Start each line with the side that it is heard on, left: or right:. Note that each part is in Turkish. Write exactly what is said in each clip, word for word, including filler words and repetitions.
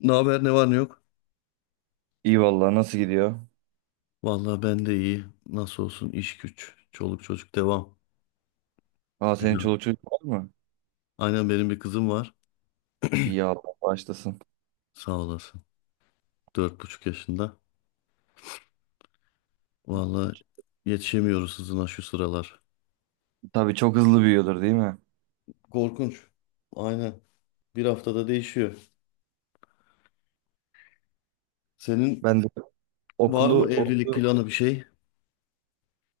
left: Ne haber, ne var ne yok?
right: İyi vallahi nasıl gidiyor?
left: Vallahi ben de iyi. Nasıl olsun iş güç, çoluk çocuk devam.
right: Aa, senin
left: Güzel.
right: çoluk çocuk var mı?
left: Aynen, benim bir kızım var.
right: İyi, Allah başlasın.
left: Sağ olasın. Dört buçuk yaşında. Vallahi yetişemiyoruz hızına şu sıralar.
right: Tabii çok hızlı büyüyordur, değil mi?
left: Korkunç. Aynen. Bir haftada değişiyor. Senin
right: Ben de
left: var
right: okulu,
left: mı evlilik
right: okulu
left: planı bir şey?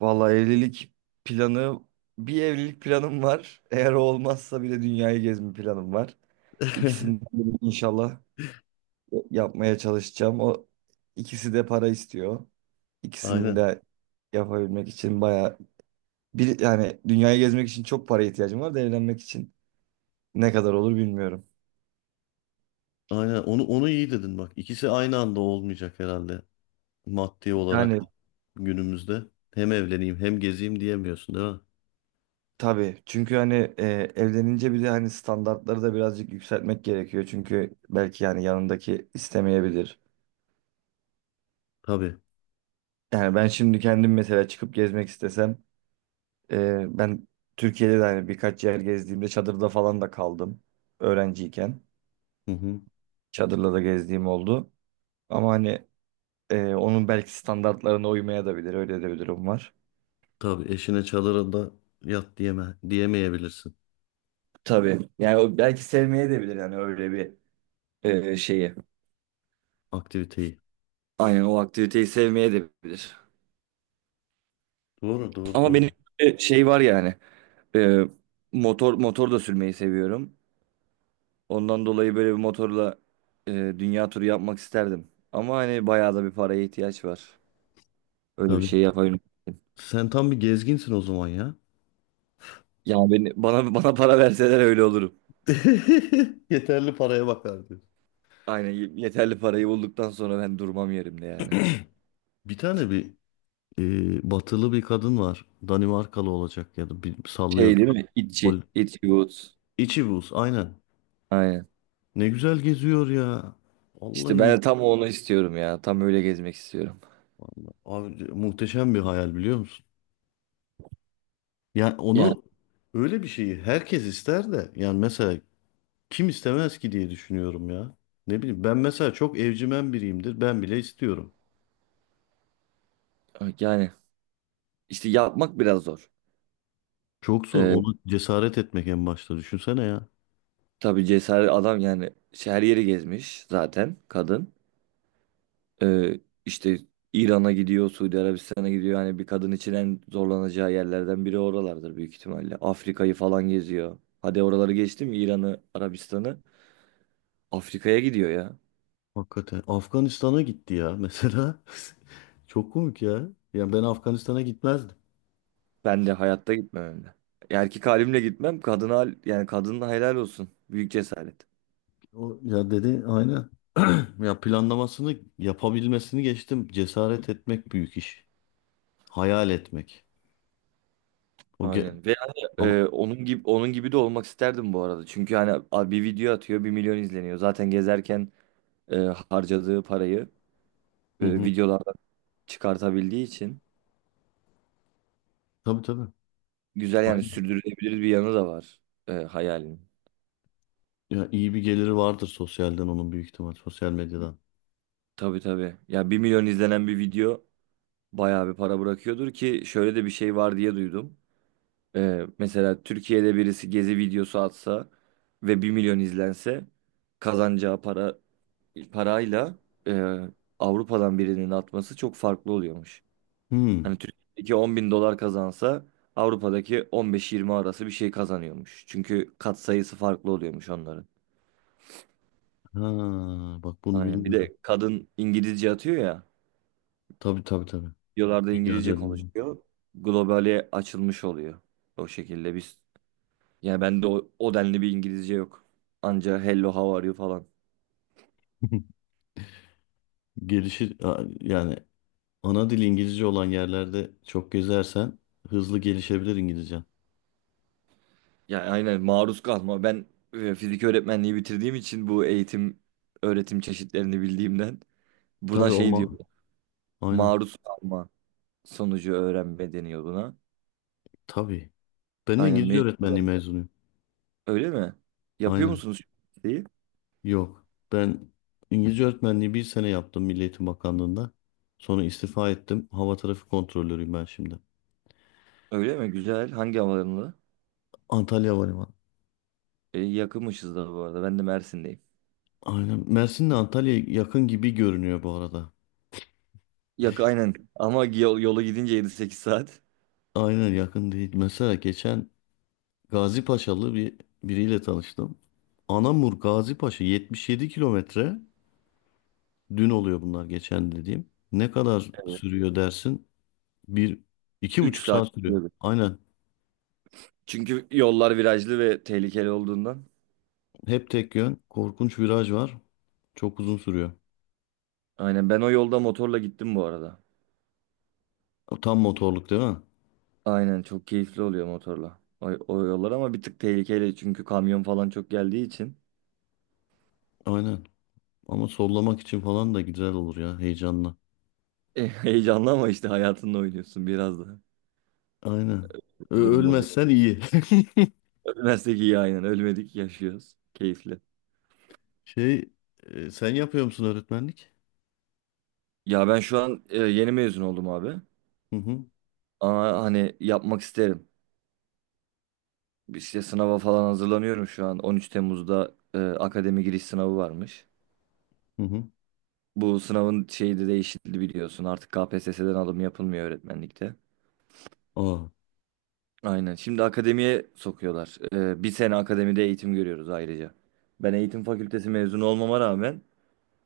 right: vallahi evlilik planı Bir evlilik planım var. Eğer o olmazsa bile dünyayı gezme planım var. İkisini de inşallah yapmaya çalışacağım. O ikisi de para istiyor. İkisini
left: Aynen.
right: de yapabilmek için bayağı bir yani dünyayı gezmek için çok para ihtiyacım var da evlenmek için ne kadar olur bilmiyorum.
left: Aynen. Onu onu iyi dedin bak. İkisi aynı anda olmayacak herhalde. Maddi olarak
right: Yani.
left: günümüzde. Hem evleneyim hem gezeyim diyemiyorsun değil mi?
right: Tabii, çünkü hani e, evlenince bir de hani standartları da birazcık yükseltmek gerekiyor. Çünkü belki yani yanındaki istemeyebilir.
left: Tabii.
right: Yani ben şimdi kendim mesela çıkıp gezmek istesem e, ben Türkiye'de de hani birkaç yer gezdiğimde çadırda falan da kaldım. Öğrenciyken
left: Hı hı.
right: çadırla da gezdiğim oldu. Ama hani e, onun belki standartlarına uymaya da bilir. Öyle de bir durum var.
left: Tabii eşine çadırı da yat diyeme, diyemeyebilirsin
right: Tabii, yani o belki sevmeye de bilir yani öyle bir e, şeyi.
left: aktiviteyi.
right: Aynen, o aktiviteyi sevmeye de bilir.
left: Doğru, doğru,
right: Ama
left: doğru.
right: benim bir şey var yani. e, motor motor da sürmeyi seviyorum. Ondan dolayı böyle bir motorla e, dünya turu yapmak isterdim. Ama hani bayağı da bir paraya ihtiyaç var. Öyle bir
left: Tabii.
right: şey yapabilirim.
left: Sen tam bir gezginsin o zaman ya.
right: Yani beni, bana bana para verseler öyle olurum.
left: Yeterli paraya bakar diyor.
right: Aynen, y- yeterli parayı bulduktan sonra ben durmam yerimde yani.
left: Bir tane bir e, batılı bir kadın var. Danimarkalı olacak ya da bir
right: Şey
left: sallıyor.
right: değil mi?
left: Hol
right: İtçi. İtçi Woods.
left: İçi buz aynen.
right: Aynen.
left: Ne güzel geziyor ya.
right: İşte
left: Vallahi,
right: ben
left: mu
right: de tam onu istiyorum ya. Tam öyle gezmek istiyorum.
left: Vallahi abi, muhteşem bir hayal biliyor musun? Yani
right: Yani
left: onu öyle bir şeyi herkes ister de yani mesela kim istemez ki diye düşünüyorum ya. Ne bileyim, ben mesela çok evcimen biriyimdir. Ben bile istiyorum.
right: yani işte yapmak biraz zor.
left: Çok zor onu, cesaret etmek en başta, düşünsene ya.
right: Tabii cesaret adam yani şey, her yeri gezmiş zaten kadın. Ee, işte İran'a gidiyor, Suudi Arabistan'a gidiyor. Yani bir kadın için en zorlanacağı yerlerden biri oralardır büyük ihtimalle. Afrika'yı falan geziyor. Hadi oraları geçtim, İran'ı, Arabistan'ı. Afrika'ya gidiyor ya.
left: Hakikaten Afganistan'a gitti ya mesela. Çok komik ya. Ya ben Afganistan'a gitmezdim.
right: Ben de hayatta gitmem hem de. Erkek halimle gitmem. Kadına, yani kadına helal olsun. Büyük cesaret.
left: O ya, dedi, aynen. Ya planlamasını yapabilmesini geçtim. Cesaret etmek büyük iş. Hayal etmek. O ge-
right: Aynen. Ve hani
left: ama
right: e, onun gibi onun gibi de olmak isterdim bu arada. Çünkü hani a- bir video atıyor, bir milyon izleniyor. Zaten gezerken e, harcadığı parayı
left: hı
right: e,
left: hı.
right: videolardan çıkartabildiği için
left: Tabii tabii.
right: güzel, yani
left: Aynen.
right: sürdürülebilir bir yanı da var e, hayalin.
left: Ya iyi bir geliri vardır sosyalden onun, büyük ihtimal sosyal medyadan.
right: Tabii, tabii. Ya, bir milyon izlenen bir video bayağı bir para bırakıyordur ki şöyle de bir şey var diye duydum. E, mesela Türkiye'de birisi gezi videosu atsa ve bir milyon izlense kazanacağı para parayla e, Avrupa'dan birinin atması çok farklı oluyormuş.
left: Hmm.
right: Hani Türkiye'deki on bin dolar kazansa Avrupa'daki on beş yirmi arası bir şey kazanıyormuş. Çünkü katsayısı farklı oluyormuş onların.
left: Ha, bak bunu
right: Aynen. Bir
left: bilmiyordum.
right: de kadın İngilizce atıyor ya.
left: Tabii tabii tabii.
right: Videolarda
left: Dünya
right: İngilizce
left: canım.
right: konuşuyor. Globale açılmış oluyor. O şekilde biz. Yani bende o, o denli bir İngilizce yok. Anca "hello how are you" falan.
left: Gelişir a- yani ana dil İngilizce olan yerlerde çok gezersen hızlı gelişebilir İngilizcen.
right: Yani, aynen, maruz kalma. Ben e, fizik öğretmenliği bitirdiğim için bu eğitim öğretim çeşitlerini bildiğimden
left: Tabii
right: buna
left: o
right: şey diyor.
left: ma aynen.
right: Maruz kalma sonucu öğrenme deniyor buna.
left: Tabii. Ben de
right: Aynen,
left: İngilizce öğretmenliği
right: mecburen.
left: mezunuyum.
right: Öyle mi? Yapıyor
left: Aynen.
right: musunuz şu şeyi?
left: Yok. Ben İngilizce öğretmenliği bir sene yaptım Milli Eğitim Bakanlığı'nda. Sonra istifa ettim. Hava trafik kontrolörüyüm ben şimdi.
right: Öyle mi? Güzel. Hangi havalarında?
left: Antalya Havalimanı.
right: E, yakınmışız da bu arada. Ben de Mersin'deyim.
left: Aynen. Mersin'le Antalya yakın gibi görünüyor bu arada.
right: Yakın, aynen. Ama yol, yola gidince yedi sekiz saat.
left: Aynen, yakın değil. Mesela geçen Gazi Paşalı bir biriyle tanıştım. Anamur Gazi Paşa yetmiş yedi kilometre. Dün oluyor bunlar, geçen dediğim. Ne kadar
right: Evet.
left: sürüyor dersin? Bir, iki
right: Üç
left: buçuk
right: saat.
left: saat sürüyor.
right: sürüyordu.
left: Aynen.
right: Çünkü yollar virajlı ve tehlikeli olduğundan.
left: Hep tek yön. Korkunç viraj var. Çok uzun sürüyor.
right: Aynen. Ben o yolda motorla gittim bu arada.
left: Tam motorluk değil mi?
right: Aynen. Çok keyifli oluyor motorla. O, o yollar ama bir tık tehlikeli. Çünkü kamyon falan çok geldiği için.
left: Aynen. Ama sollamak için falan da güzel olur ya, heyecanla.
right: E, heyecanlı ama işte hayatınla oynuyorsun biraz da.
left: Aynen.
right: Bu
left: Ö-
right: durum oluyor.
left: ölmezsen iyi.
right: Ölmezsek iyi, aynen. Ölmedik, yaşıyoruz. Keyifli.
left: Şey, e, sen yapıyor musun öğretmenlik?
right: Ya, ben şu an e, yeni mezun oldum abi.
left: Hı hı.
right: Ama hani yapmak isterim. İşte sınava falan hazırlanıyorum şu an. on üç Temmuz'da e, akademi giriş sınavı varmış.
left: Hı hı.
right: Bu sınavın şeyi de değişti, biliyorsun. Artık K P S S'den alım yapılmıyor öğretmenlikte.
left: Aa.
right: Aynen. Şimdi akademiye sokuyorlar. E, bir sene akademide eğitim görüyoruz ayrıca. Ben eğitim fakültesi mezunu olmama rağmen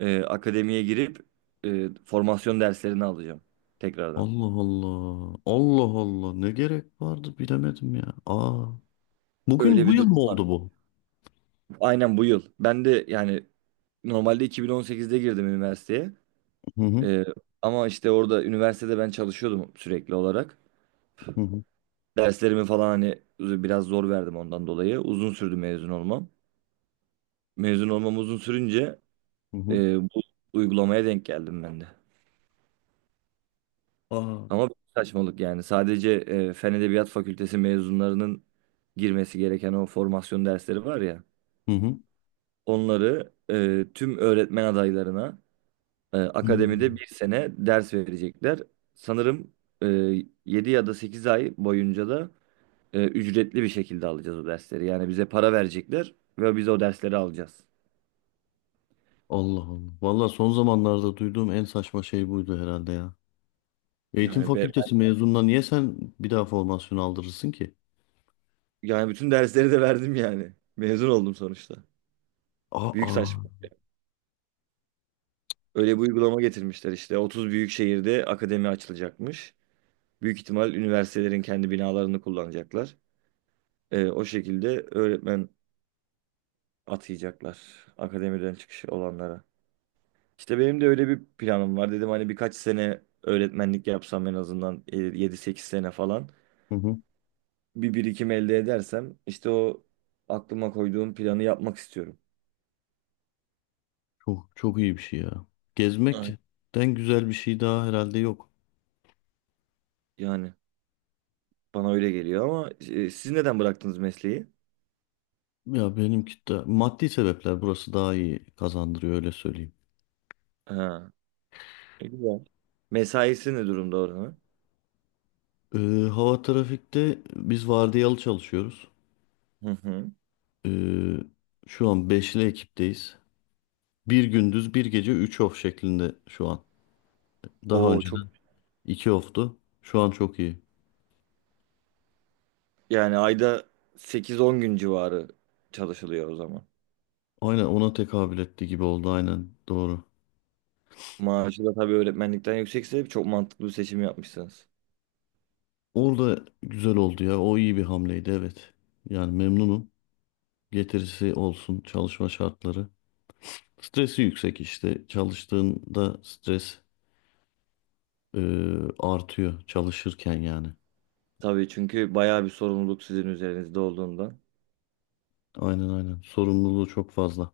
right: e, akademiye girip e, formasyon derslerini alacağım tekrardan.
left: Allah Allah. Allah Allah. Ne gerek vardı bilemedim ya. Aa. Bugün,
right: Öyle
left: bu
right: bir
left: yıl mı
right: durum.
left: oldu bu?
right: Aynen, bu yıl. Ben de yani normalde iki bin on sekizde girdim üniversiteye.
left: Hı hı.
right: Ee, Ama işte orada üniversitede ben çalışıyordum sürekli olarak.
left: Hı hı.
right: Derslerimi falan hani biraz zor verdim ondan dolayı. Uzun sürdü mezun olmam. Mezun olmam uzun sürünce
left: Hı
right: e,
left: hı.
right: bu uygulamaya denk geldim ben de.
left: Aa.
right: Ama bir saçmalık yani. Sadece e, Fen Edebiyat Fakültesi mezunlarının girmesi gereken o formasyon dersleri var ya.
left: Hı hı.
right: Onları e, tüm öğretmen adaylarına, E, akademide
left: Hmm.
right: bir sene ders verecekler. Sanırım e, yedi ya da sekiz ay boyunca da e, ücretli bir şekilde alacağız o dersleri. Yani bize para verecekler ve biz o dersleri alacağız.
left: Allah Allah. Valla son zamanlarda duyduğum en saçma şey buydu herhalde ya. Eğitim
right: Yani be,
left: fakültesi mezununa niye sen bir daha formasyon aldırırsın ki?
right: yani bütün dersleri de verdim yani. Mezun oldum sonuçta. Büyük
left: Aa.
right: saçma. Öyle bir uygulama getirmişler işte. Otuz büyük şehirde akademi açılacakmış. Büyük ihtimal üniversitelerin kendi binalarını kullanacaklar. E, o şekilde öğretmen atayacaklar akademiden çıkış olanlara. İşte benim de öyle bir planım var. Dedim hani birkaç sene öğretmenlik yapsam en azından e, yedi sekiz sene falan.
left: Hı hı.
right: Bir birikim elde edersem işte o aklıma koyduğum planı yapmak istiyorum.
left: Çok çok iyi bir şey ya.
right: Evet.
left: Gezmekten güzel bir şey daha herhalde yok.
right: Yani bana öyle geliyor ama e, siz neden bıraktınız mesleği?
left: Ya benimki de maddi sebepler, burası daha iyi kazandırıyor, öyle söyleyeyim.
right: Ha, e, güzel. Mesaisi ne durumda oranın?
left: Ee, hava trafikte biz vardiyalı çalışıyoruz.
right: Hı hı.
left: Ee, şu an beşli ekipteyiz. Bir gündüz bir gece üç off şeklinde şu an. Daha
right: Oo, çok
left: önceden iki off'tu. Şu an çok iyi.
right: yani ayda sekiz on gün civarı çalışılıyor o zaman.
left: Aynen, ona tekabül etti gibi oldu, aynen doğru.
right: Maaşı da tabii öğretmenlikten yüksekse çok mantıklı bir seçim yapmışsınız.
left: Orada güzel oldu ya. O iyi bir hamleydi, evet. Yani memnunum. Getirisi olsun çalışma şartları. Stresi yüksek işte. Çalıştığında stres e, artıyor çalışırken yani.
right: Tabii çünkü bayağı bir sorumluluk sizin üzerinizde olduğundan.
left: Aynen aynen. Sorumluluğu çok fazla.